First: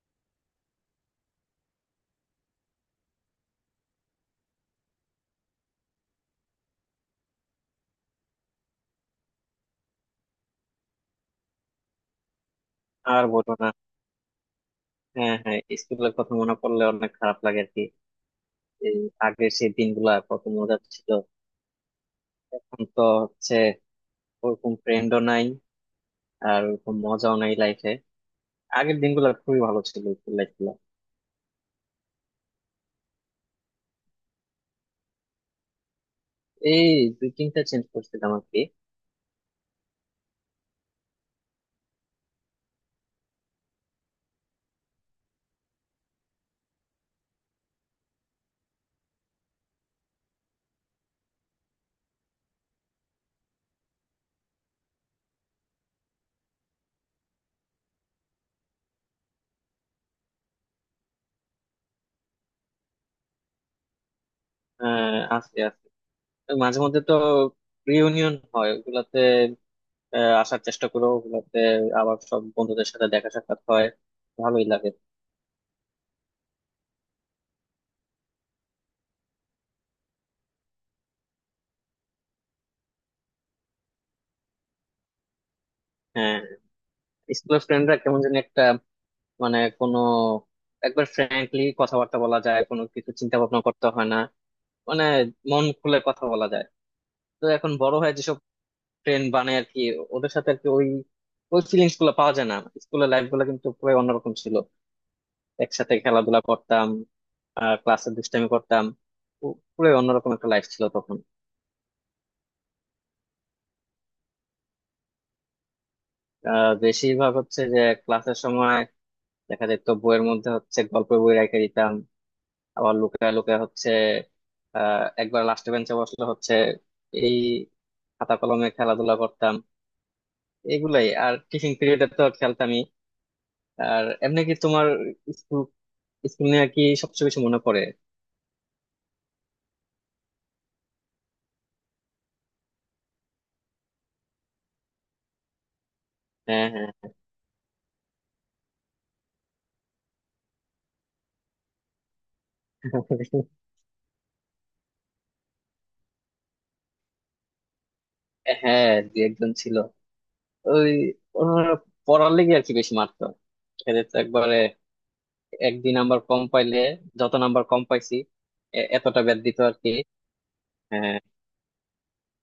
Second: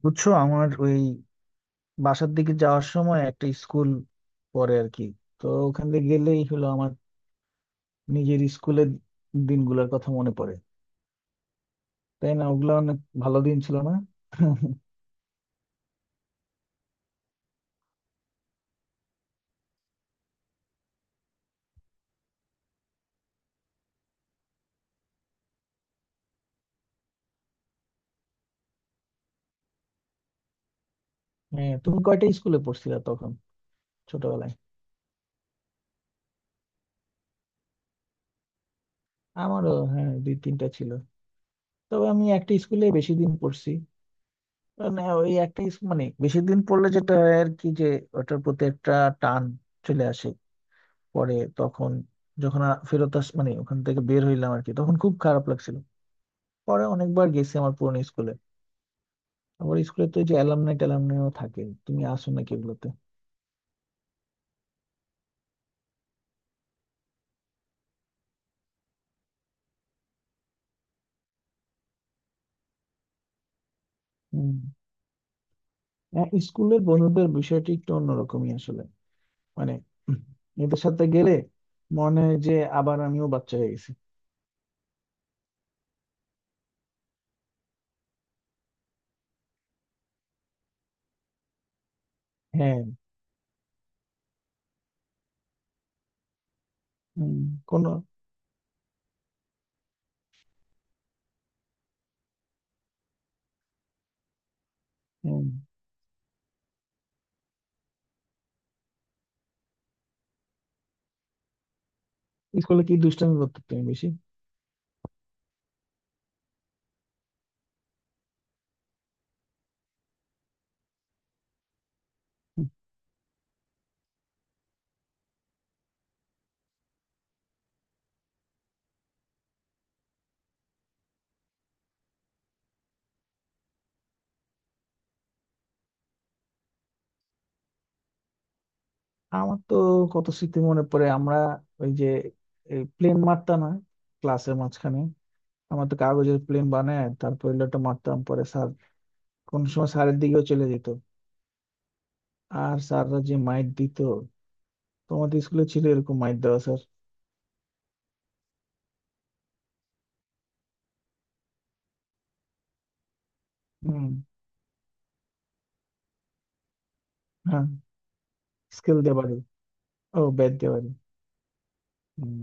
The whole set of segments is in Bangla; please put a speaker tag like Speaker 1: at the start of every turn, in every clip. Speaker 1: বুঝছো, আমার ওই বাসার দিকে যাওয়ার সময় একটা স্কুল পড়ে আর কি। তো ওখান দিয়ে গেলেই হলো, আমার নিজের স্কুলের দিনগুলোর কথা মনে পড়ে, তাই না? ওগুলো অনেক
Speaker 2: আর
Speaker 1: ভালো
Speaker 2: বলো
Speaker 1: দিন
Speaker 2: না।
Speaker 1: ছিল না
Speaker 2: হ্যাঁ, হ্যাঁ, স্কুলের কথা মনে পড়লে অনেক খারাপ লাগে আর কি। এই আগের সেই দিনগুলা কত মজা ছিল। এখন তো হচ্ছে ওরকম ফ্রেন্ডও নাই, আর ওরকম মজাও নাই লাইফে। আগের দিনগুলো খুবই ভালো ছিল, স্কুল লাইফ গুলা।
Speaker 1: হ্যাঁ, তুমি কয়টা স্কুলে পড়ছিলা তখন ছোটবেলায়?
Speaker 2: এই দুই তিনটা চেঞ্জ করছিলাম আর কি।
Speaker 1: আমারও হ্যাঁ দুই তিনটা ছিল। তবে আমি একটা স্কুলে বেশি দিন পড়ছি। মানে ওই একটা স্কুল, মানে বেশি দিন পড়লে যেটা হয় আর কি, যে ওটার প্রতি একটা টান চলে আসে। পরে তখন যখন ফেরত আস, মানে ওখান থেকে বের হইলাম আর কি, তখন খুব খারাপ লাগছিল। পরে অনেকবার গেছি আমার পুরনো স্কুলে। আবার স্কুলে তো ওই যে অ্যালামনাই ট্যালামনাইও থাকে, তুমি আসো নাকি এগুলোতে?
Speaker 2: আস্তে আস্তে ওই মাঝে মধ্যে তো রিউনিয়ন হয় ওগুলাতে। আসার চেষ্টা করো ওগুলাতে, আবার সব বন্ধুদের সাথে দেখা সাক্ষাৎ হয়, ভালোই
Speaker 1: হম।
Speaker 2: লাগে।
Speaker 1: হ্যাঁ, স্কুলের বন্ধুদের বিষয়টি একটু অন্যরকমই আসলে। মানে উম, এদের সাথে গেলে মনে হয় যে আবার আমিও বাচ্চা হয়ে গেছি।
Speaker 2: হ্যাঁ, স্কুলের ফ্রেন্ডরা কেমন যেন একটা, মানে কোনো, একবার ফ্র্যাঙ্কলি কথাবার্তা বলা যায়,
Speaker 1: হ্যাঁ।
Speaker 2: কোনো কিছু চিন্তা ভাবনা করতে হয় না। মানে মন খুলে কথা বলা যায়।
Speaker 1: হম।
Speaker 2: তো এখন
Speaker 1: কোনো।
Speaker 2: বড় হয়ে যেসব ফ্রেন্ড বানায় আর কি, ওদের সাথে আর কি ওই ওই ফিলিংস গুলো পাওয়া যায় না। স্কুলের লাইফ গুলো কিন্তু পুরো অন্যরকম ছিল।
Speaker 1: হম।
Speaker 2: একসাথে খেলাধুলা করতাম, আর ক্লাসে দুষ্টামি করতাম। পুরো অন্যরকম একটা লাইফ ছিল তখন।
Speaker 1: স্কুলে কি দুষ্টামি করতে তুমি বেশি?
Speaker 2: বেশিরভাগ হচ্ছে যে ক্লাসের সময় দেখা যেত বইয়ের মধ্যে হচ্ছে গল্পের বই রেখে দিতাম।
Speaker 1: হুম।
Speaker 2: আবার লুকায় লুকায় হচ্ছে একবার লাস্ট বেঞ্চে বসলে হচ্ছে এই খাতা কলমে খেলাধুলা করতাম এগুলাই, আর টিফিন পিরিয়ডে তো খেলতামই। আর এমনি কি তোমার স্কুল স্কুল নিয়ে কি সবচেয়ে বেশি মনে পড়ে।
Speaker 1: আমার তো কত স্মৃতি মনে পড়ে। আমরা ওই যে প্লেন মারতাম না ক্লাসের মাঝখানে, আমরা তো কাগজের প্লেন
Speaker 2: হ্যাঁ, হ্যাঁ।
Speaker 1: বানায় তারপর ওটা মারতাম, পরে স্যার কোন সময় স্যারের দিকেও চলে যেত। আর স্যাররা যে মাইট দিত, তোমাদের স্কুলে ছিল এরকম মাইট দেওয়া স্যার?
Speaker 2: হ্যাঁ, দু একজন ছিল। ওই ওনারা পড়ার লেগে আর কি বেশি মারতো। এদের
Speaker 1: হুম।
Speaker 2: তো একবারে এক দুই নাম্বার কম পাইলে, যত নাম্বার
Speaker 1: হ্যাঁ,
Speaker 2: কম পাইছি,
Speaker 1: স্কেল দিয়ে
Speaker 2: এতটা
Speaker 1: বাড়ি।
Speaker 2: ব্যাদ দিত আর কি।
Speaker 1: ও, ব্যাট দিয়ে বাড়ি।
Speaker 2: হ্যাঁ,
Speaker 1: হুম।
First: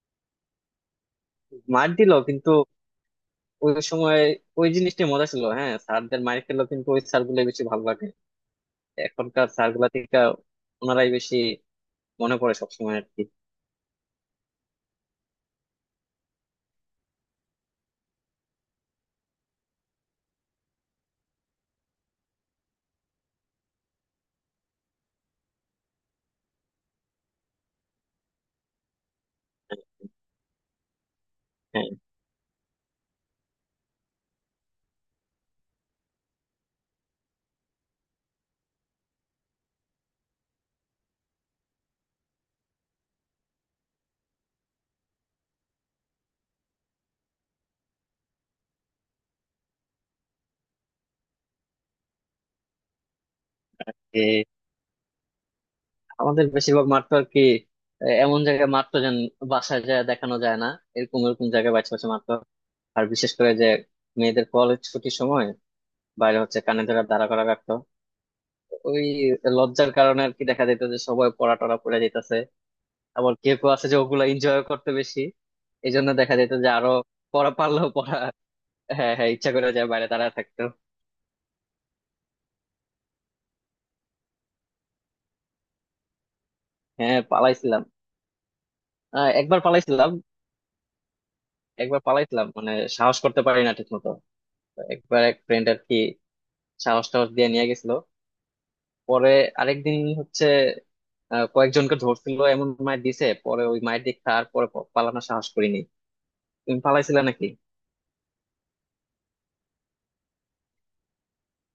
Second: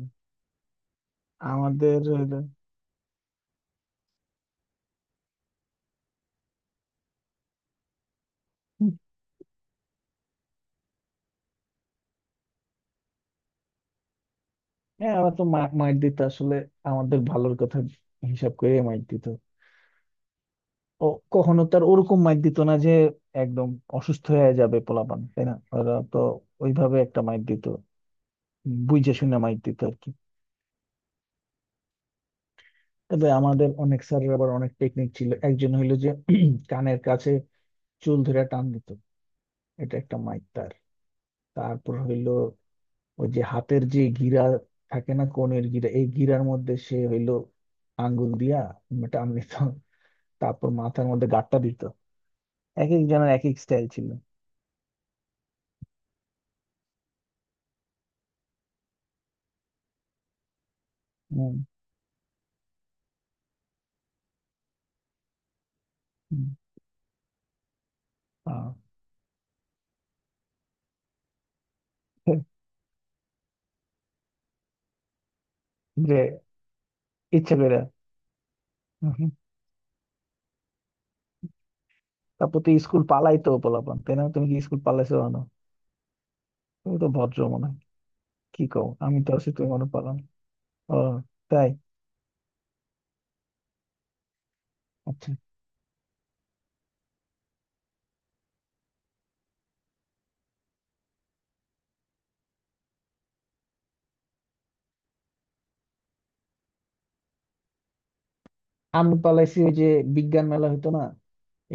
Speaker 2: মার
Speaker 1: আমাদের
Speaker 2: দিল কিন্তু ওই সময় ওই জিনিসটা মজা ছিল। হ্যাঁ, স্যারদের মাইর খেলেও কিন্তু ওই স্যার গুলো বেশি ভালো লাগে
Speaker 1: হুম।
Speaker 2: এখনকার স্যার গুলা থেকে। ওনারাই বেশি মনে পড়ে সবসময় আর কি।
Speaker 1: হ্যাঁ, আমরা তো মাইট দিত আসলে আমাদের ভালোর কথা হিসাব করে মাইট দিত। ও কখনো তার ওরকম মাইট দিত না যে একদম অসুস্থ হয়ে যাবে পোলাপান, তাই না? ওরা তো ওইভাবে একটা মাইট দিত, বুঝে শুনে মাইট দিত আর কি।
Speaker 2: হ্যাঁ,
Speaker 1: তবে আমাদের অনেক স্যারের আবার অনেক টেকনিক ছিল। একজন হইলো যে কানের কাছে চুল ধরে টান দিত, এটা একটা মাইট। তারপর হইলো ওই যে হাতের যে গিরা থাকে না, কনের গিরা, এই গিরার মধ্যে সে হইলো আঙ্গুল দিয়া টান দিত। তারপর মাথার মধ্যে গাঁটটা দিত। এক এক জনের এক এক স্টাইল ছিল।
Speaker 2: যে আমাদের বেশিরভাগ মারতো আর কি। আহ, এমন জায়গায় মারতো যেন বাসায় যায় দেখানো যায় না। এরকম এরকম
Speaker 1: হম।
Speaker 2: জায়গায় বাছে বাছে মারতো। আর বিশেষ করে যে মেয়েদের কলেজ ছুটির সময় বাইরে
Speaker 1: হম।
Speaker 2: হচ্ছে কানে ধরে দাঁড়া করা রাখতো।
Speaker 1: আহ।
Speaker 2: ওই লজ্জার কারণে আর কি দেখা যেত যে সবাই পড়া টরা পড়ে যেতেছে। আবার কেউ কেউ আছে যে ওগুলা এনজয় করতে বেশি। এই জন্য
Speaker 1: যে
Speaker 2: দেখা যেত যে আরো পড়া
Speaker 1: ইচ্ছে করে।
Speaker 2: পারলেও পড়া হ্যাঁ,
Speaker 1: হম।
Speaker 2: হ্যাঁ, ইচ্ছা করে যায় বাইরে দাঁড়ায় থাকতো।
Speaker 1: তারপর তো স্কুল পালাইতো পোলাপান, তাই না? তুমি কি স্কুল পালাইছো না? তুমি তো
Speaker 2: হ্যাঁ,
Speaker 1: ভদ্র মনে হয়।
Speaker 2: পালাইছিলাম।
Speaker 1: কি কও, আমি
Speaker 2: আহ,
Speaker 1: তো আছি
Speaker 2: একবার
Speaker 1: তুমি মনে
Speaker 2: পালাইছিলাম।
Speaker 1: পালাম। ও তাই?
Speaker 2: একবার পালাইছিলাম মানে সাহস করতে পারি না ঠিক মতো। একবার
Speaker 1: আচ্ছা।
Speaker 2: এক ফ্রেন্ড আর কি সাহস টাহস দিয়ে নিয়ে গেছিল। পরে আরেকদিন হচ্ছে আহ, কয়েকজনকে ধরছিল, এমন মায়ের দিছে পরে ওই মায়ের দিক তারপরে পালানোর সাহস করিনি। তুমি পালাইছিলে নাকি?
Speaker 1: আমি পালাইছি ওই যে বিজ্ঞান মেলা হইতো না,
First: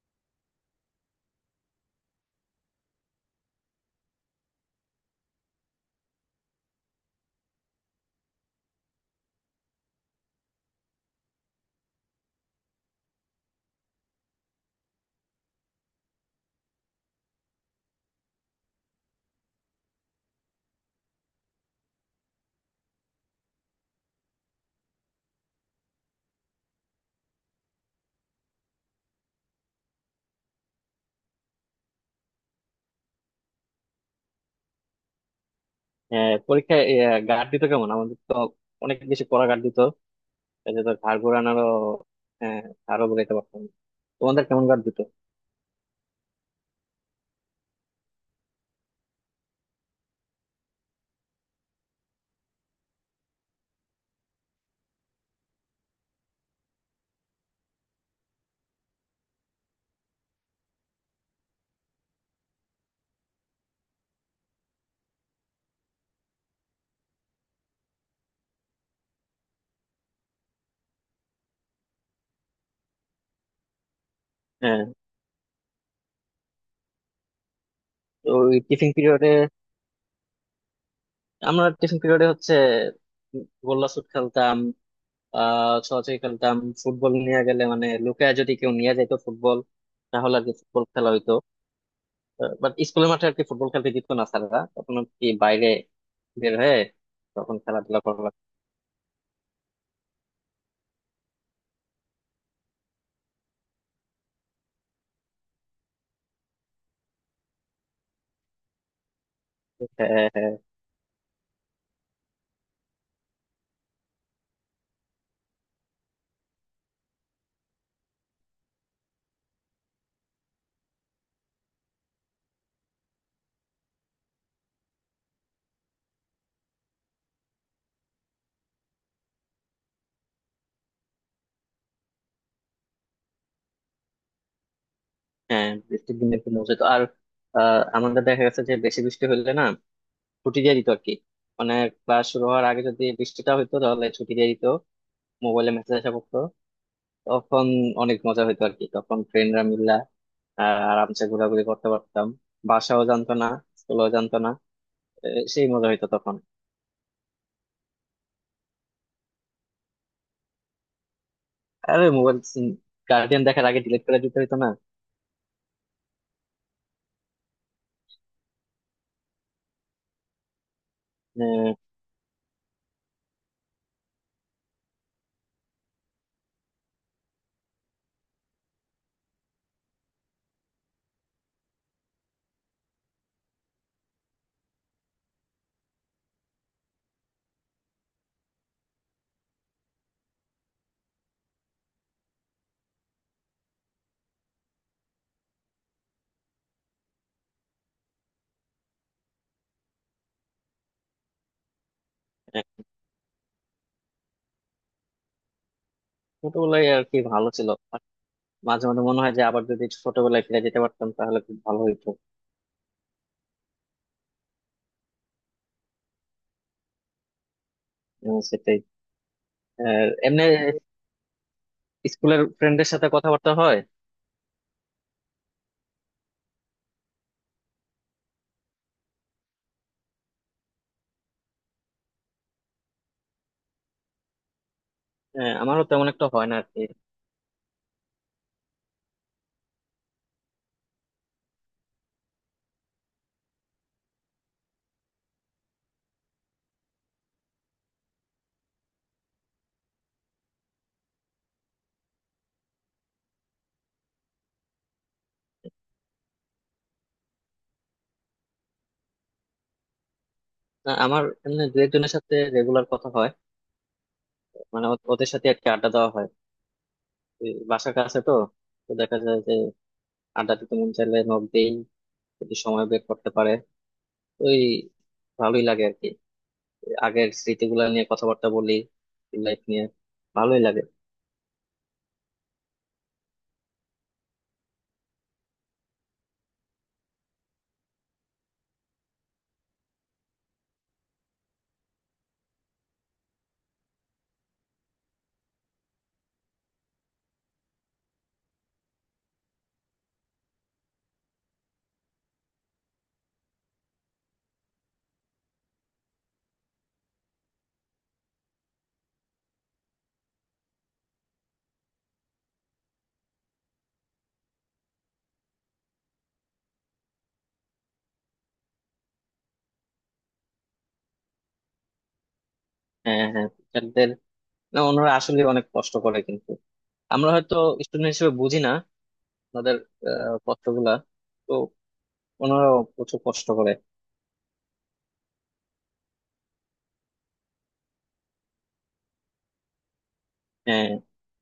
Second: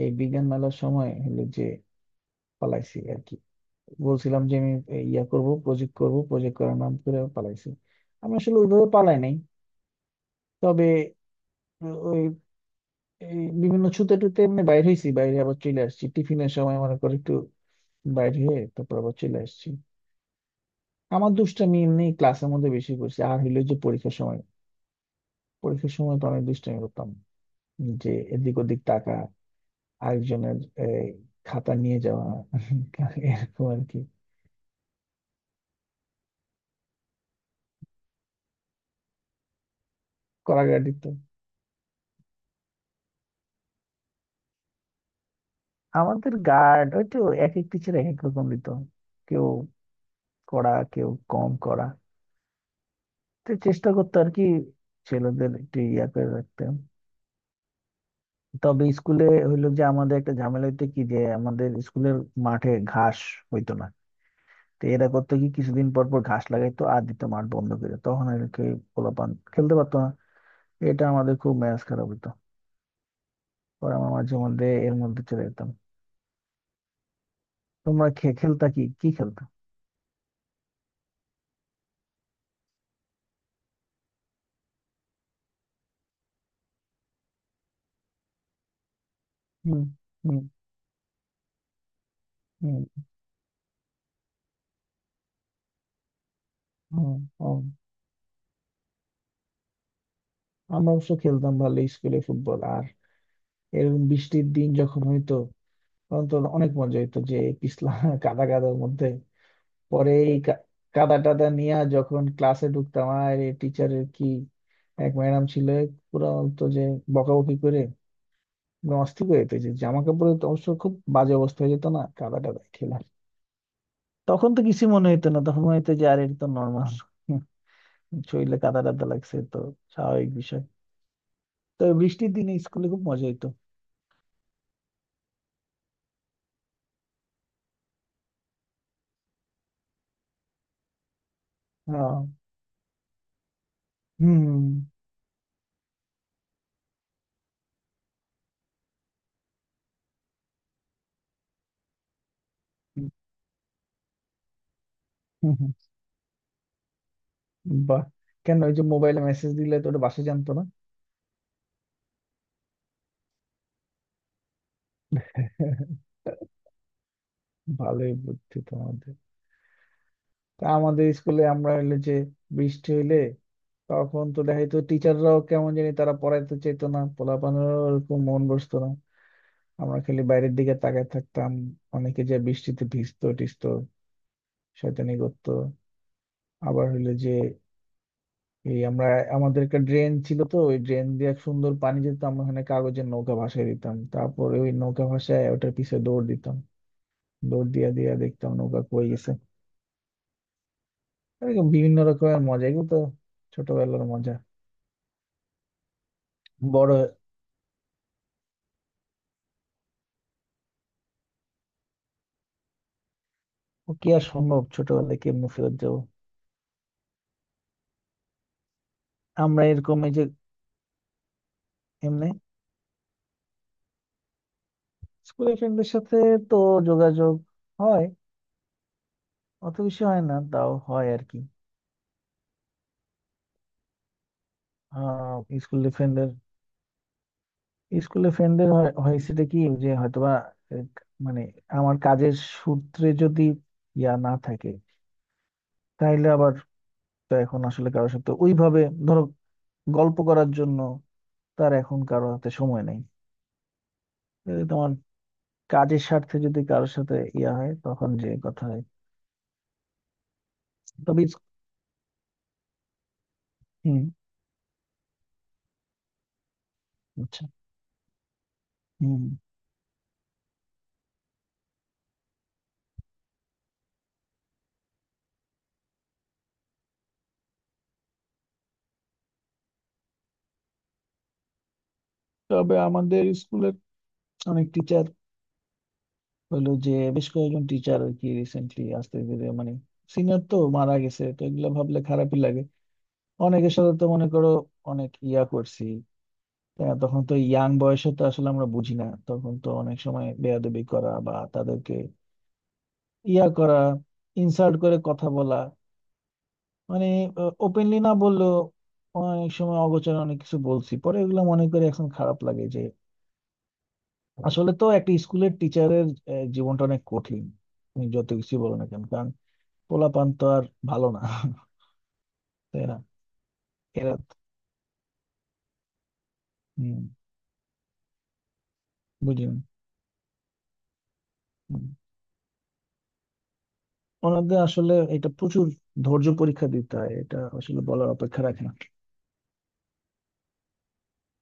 Speaker 1: এই বিজ্ঞান মেলার সময় হলো যে পালাইছি আর কি। বলছিলাম যে আমি এই ইয়া করব, প্রজেক্ট করব, প্রজেক্ট করার নাম করে পালাইছি। আমি আসলে ওইভাবে পালাই নাই। তবে ওই এই বিভিন্ন ছুতে টুতে এমনি বাইরে হয়েছি, বাইরে আবার চলে আসছি, টিফিনের সময় মনে করে একটু বাইরে হয়ে তারপর আবার চলে আসছি। আমার দুষ্টামি এমনি ক্লাসের মধ্যে বেশি করছি, আর হইলো যে পরীক্ষার সময়। পরীক্ষার সময় তো অনেক দুষ্টামি করতাম, যে এদিক ওদিক টাকা, আরেকজনের এই, খাতা নিয়ে যাওয়া, এরকম আর কি।
Speaker 2: হ্যাঁ, পরীক্ষায় গার্ড দিত কেমন? আমাদের তো অনেক বেশি পড়া গার্ড দিত। এটা
Speaker 1: করাঘাট
Speaker 2: তো
Speaker 1: দিত।
Speaker 2: ঘাড় ঘোরানোরও হ্যাঁ, আরো বোঝাইতে পারতাম। তোমাদের কেমন কার দিত?
Speaker 1: আমাদের গার্ড ওই তো এক এক টিচার এক এক রকম দিত। কেউ কড়া, কেউ কম করা। তো চেষ্টা করতো আর কি ছেলেদের একটু ইয়া করে রাখতে। তবে স্কুলে হইলো যে আমাদের একটা ঝামেলা হইতো কি, যে আমাদের স্কুলের মাঠে ঘাস হইতো না। তো এরা করতো কি, কিছুদিন পর পর ঘাস লাগাইতো আর দিত মাঠ বন্ধ করে, তখন আর কি পোলাপান খেলতে পারতো না। এটা আমাদের খুব মেজাজ খারাপ হইতো। পরে আমার মাঝে মধ্যে
Speaker 2: হ্যাঁ,
Speaker 1: এর মধ্যে চলে যেতাম। তোমরা
Speaker 2: তো ওই
Speaker 1: খেলতা কি
Speaker 2: টিফিন
Speaker 1: কি
Speaker 2: পিরিয়ডে
Speaker 1: খেলতা?
Speaker 2: আমরা টিফিন পিরিয়ডে হচ্ছে গোল্লা ছুট খেলতাম। ছোঁয়াছুঁয়ি খেলতাম। ফুটবল নিয়ে গেলে মানে লুকায় যদি কেউ নিয়ে যেত ফুটবল,
Speaker 1: হুম।
Speaker 2: তাহলে
Speaker 1: হুম।
Speaker 2: আর কি ফুটবল খেলা হইতো। বাট
Speaker 1: হুম।
Speaker 2: স্কুলের মাঠে আর কি ফুটবল খেলতে দিত না স্যাররা, তখন আর কি বাইরে বের হয়ে
Speaker 1: হুম।
Speaker 2: তখন
Speaker 1: হুম।
Speaker 2: খেলাধুলা করা লাগতো।
Speaker 1: আমরা অবশ্য খেলতাম ভালো স্কুলে ফুটবল। আর এরকম বৃষ্টির দিন যখন হইতো তখন তো অনেক মজা হইতো, যে পিছলা কাদা কাদার মধ্যে
Speaker 2: হ্যাঁ,
Speaker 1: পরে এই
Speaker 2: হ্যাঁ।
Speaker 1: কাদা টাদা নিয়ে যখন ক্লাসে ঢুকতাম, আর টিচারের কি এক ম্যাডাম ছিল পুরো, তো যে বকাবকি করে একদম অস্থির হয়ে যেত, যে জামা কাপড়ে তো অবশ্য খুব বাজে অবস্থা হয়ে যেত না কাদা টাদা খেলা। তখন তো কিছু মনে হইতো না, তখন মনে হইতো যে আর এটা তো নর্মাল শরীরে কাদা টাদা লাগছে তো স্বাভাবিক বিষয়। তো বৃষ্টির দিনে স্কুলে খুব মজা হইতো।
Speaker 2: হ্যাঁ, বৃষ্টির দিনে একটু মজা হতো। আর আহ, আমাদের দেখা গেছে যে বেশি বৃষ্টি হলে না ছুটি দিয়ে দিত আর কি। মানে
Speaker 1: হ্যাঁ।
Speaker 2: ক্লাস শুরু হওয়ার আগে যদি বৃষ্টিটা হইতো তাহলে ছুটি দিয়ে
Speaker 1: হুম।
Speaker 2: দিত। মোবাইলে মেসেজ আসা করতো তখন। অনেক মজা হইতো আর কি, তখন ফ্রেন্ডরা মিল্লা আহ, আরামসে ঘোরাঘুরি করতে পারতাম। বাসাও
Speaker 1: হুম।
Speaker 2: জানতো না, স্কুলও জানতো না। এ,
Speaker 1: হুম।
Speaker 2: সেই
Speaker 1: হুম।
Speaker 2: মজা হইতো তখন।
Speaker 1: বাহ। কেন ওই যে মোবাইলে মেসেজ দিলে তো ওটা বাসা জানতো না?
Speaker 2: আরে মোবাইল গার্ডিয়ান দেখার আগে ডিলিট করে দিতে হইতো না।
Speaker 1: ভালোই বুদ্ধি তোমাদের। তা আমাদের স্কুলে আমরা
Speaker 2: আহ,
Speaker 1: হইলো যে বৃষ্টি হইলে তখন তো দেখা যেত টিচাররাও কেমন জানি তারা পড়াইতে চেত না, পোলাপানেরও ওরকম মন বসতো না। আমরা খালি বাইরের দিকে তাকায় থাকতাম। অনেকে যে বৃষ্টিতে ভিজতো টিজতো, শয়তানি করতো। আবার হইলো যে এই আমরা, আমাদের একটা ড্রেন ছিল, তো ওই ড্রেন দিয়ে এক সুন্দর পানি যেত, আমরা ওখানে কাগজের নৌকা ভাসিয়ে দিতাম, তারপরে ওই নৌকা ভাসায় ওটার পিছে দৌড় দিতাম। দৌড় দিয়া দিয়া দেখতাম নৌকা কই গেছে। এরকম বিভিন্ন রকমের মজা, এগুলো তো ছোটবেলার মজা।
Speaker 2: ছোটবেলায়
Speaker 1: বড়
Speaker 2: আর কি ভালো ছিল। আর মাঝে মাঝে মনে হয় যে আবার যদি ছোটবেলায় ফিরে যেতে পারতাম তাহলে খুব ভালো হইতো।
Speaker 1: কি আর সম্ভব ছোটবেলায় কেমনে ফেরত যাবো?
Speaker 2: উম, সেটাই।
Speaker 1: আমরা এরকম
Speaker 2: আহ,
Speaker 1: এই যে
Speaker 2: এমনি
Speaker 1: এমনি
Speaker 2: স্কুলের ফ্রেন্ডের সাথে কথাবার্তা হয়।
Speaker 1: স্কুলের ফ্রেন্ডদের সাথে তো যোগাযোগ হয়, অত বেশি হয় না, তাও হয় আর কি। আহ।
Speaker 2: হ্যাঁ, আমারও
Speaker 1: স্কুলের
Speaker 2: তেমন একটা
Speaker 1: ফ্রেন্ডের,
Speaker 2: হয় না আর কি।
Speaker 1: স্কুলে ফ্রেন্ডদের হয়েছেটা কি যে হয়তোবা এক মানে আমার কাজের সূত্রে যদি ইয়া না থাকে তাইলে আবার, তো এখন আসলে কারোর সাথে ওইভাবে, ধরো, গল্প করার জন্য তার এখন কারোর হাতে সময় নেই। তাহলে তোমার কাজের স্বার্থে যদি কারোর সাথে ইয়া হয় তখন যে কথা হয়।
Speaker 2: না,
Speaker 1: তবে
Speaker 2: আমার এমনি দু একজনের সাথে রেগুলার কথা হয়।
Speaker 1: হুম।
Speaker 2: মানে ওদের সাথে আর কি আড্ডা দেওয়া হয়।
Speaker 1: আচ্ছা।
Speaker 2: এই বাসার কাছে তো তো দেখা
Speaker 1: হুম।
Speaker 2: যায় যে আড্ডা দিতে মন চাইলে নক দেই, যদি সময় বের করতে পারে। ওই ভালোই লাগে আর কি। আগের স্মৃতিগুলো নিয়ে কথাবার্তা বলি, লাইফ নিয়ে, ভালোই লাগে।
Speaker 1: তবে আমাদের স্কুলের অনেক টিচার হলো যে, বেশ কয়েকজন টিচার আর কি রিসেন্টলি আস্তে ধীরে, মানে সিনিয়র তো মারা গেছে, তো এগুলো ভাবলে খারাপই লাগে। অনেকের সাথে তো মনে করো অনেক ইয়া করছি। আহ, তখন তো ইয়াং বয়সে তো আসলে আমরা বুঝি না, তখন তো অনেক সময় বেয়াদবি করা বা তাদেরকে ইয়া করা, ইনসাল্ট করে কথা বলা, মানে ওপেনলি না বললেও অনেক সময় অগোচরে অনেক কিছু বলছি, পরে এগুলো মনে করে এখন খারাপ লাগে যে আসলে তো একটা স্কুলের টিচারের জীবনটা অনেক কঠিন। তুমি যত কিছু বলো না কেন, কারণ পোলাপান তো আর ভালো না, তাই না?
Speaker 2: হ্যাঁ, হ্যাঁ, টিচারদের,
Speaker 1: এরা
Speaker 2: না ওনারা আসলে অনেক কষ্ট করে কিন্তু
Speaker 1: হম
Speaker 2: আমরা হয়তো স্টুডেন্ট হিসেবে বুঝি না
Speaker 1: বুঝি
Speaker 2: ওনাদের আহ, কষ্টগুলা তো।
Speaker 1: না।
Speaker 2: ওনারাও প্রচুর কষ্ট করে।
Speaker 1: ওনাদের আসলে এটা প্রচুর ধৈর্য পরীক্ষা দিতে হয়, এটা আসলে বলার অপেক্ষা রাখে না।
Speaker 2: হ্যাঁ,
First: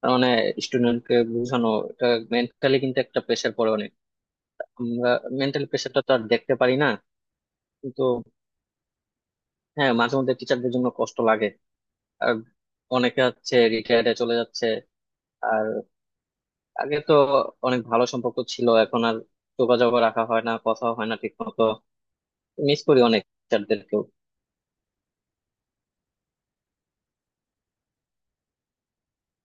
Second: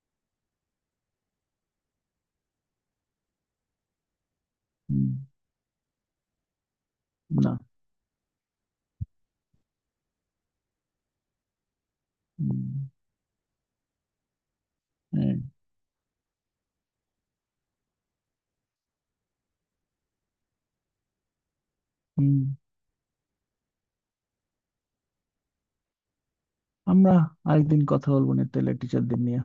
Speaker 2: তার মানে স্টুডেন্টকে বোঝানো, এটা মেন্টালি কিন্তু একটা প্রেশার পড়ে অনেক।
Speaker 1: হুম।
Speaker 2: আমরা মেন্টালি প্রেশারটা তো আর দেখতে পারি না,
Speaker 1: না।
Speaker 2: কিন্তু হ্যাঁ, মাঝে মধ্যে টিচারদের জন্য কষ্ট লাগে। আর
Speaker 1: হুম।
Speaker 2: অনেকে হচ্ছে রিটায়ারে চলে যাচ্ছে।
Speaker 1: হ্যাঁ।
Speaker 2: আর আগে তো অনেক ভালো সম্পর্ক ছিল, এখন আর যোগাযোগ রাখা হয় না, কথা হয় না ঠিক মতো।
Speaker 1: হুম।
Speaker 2: মিস করি অনেক টিচারদেরকে।
Speaker 1: আমরা আরেকদিন কথা বলবো না টেলের টিচারদের নিয়ে।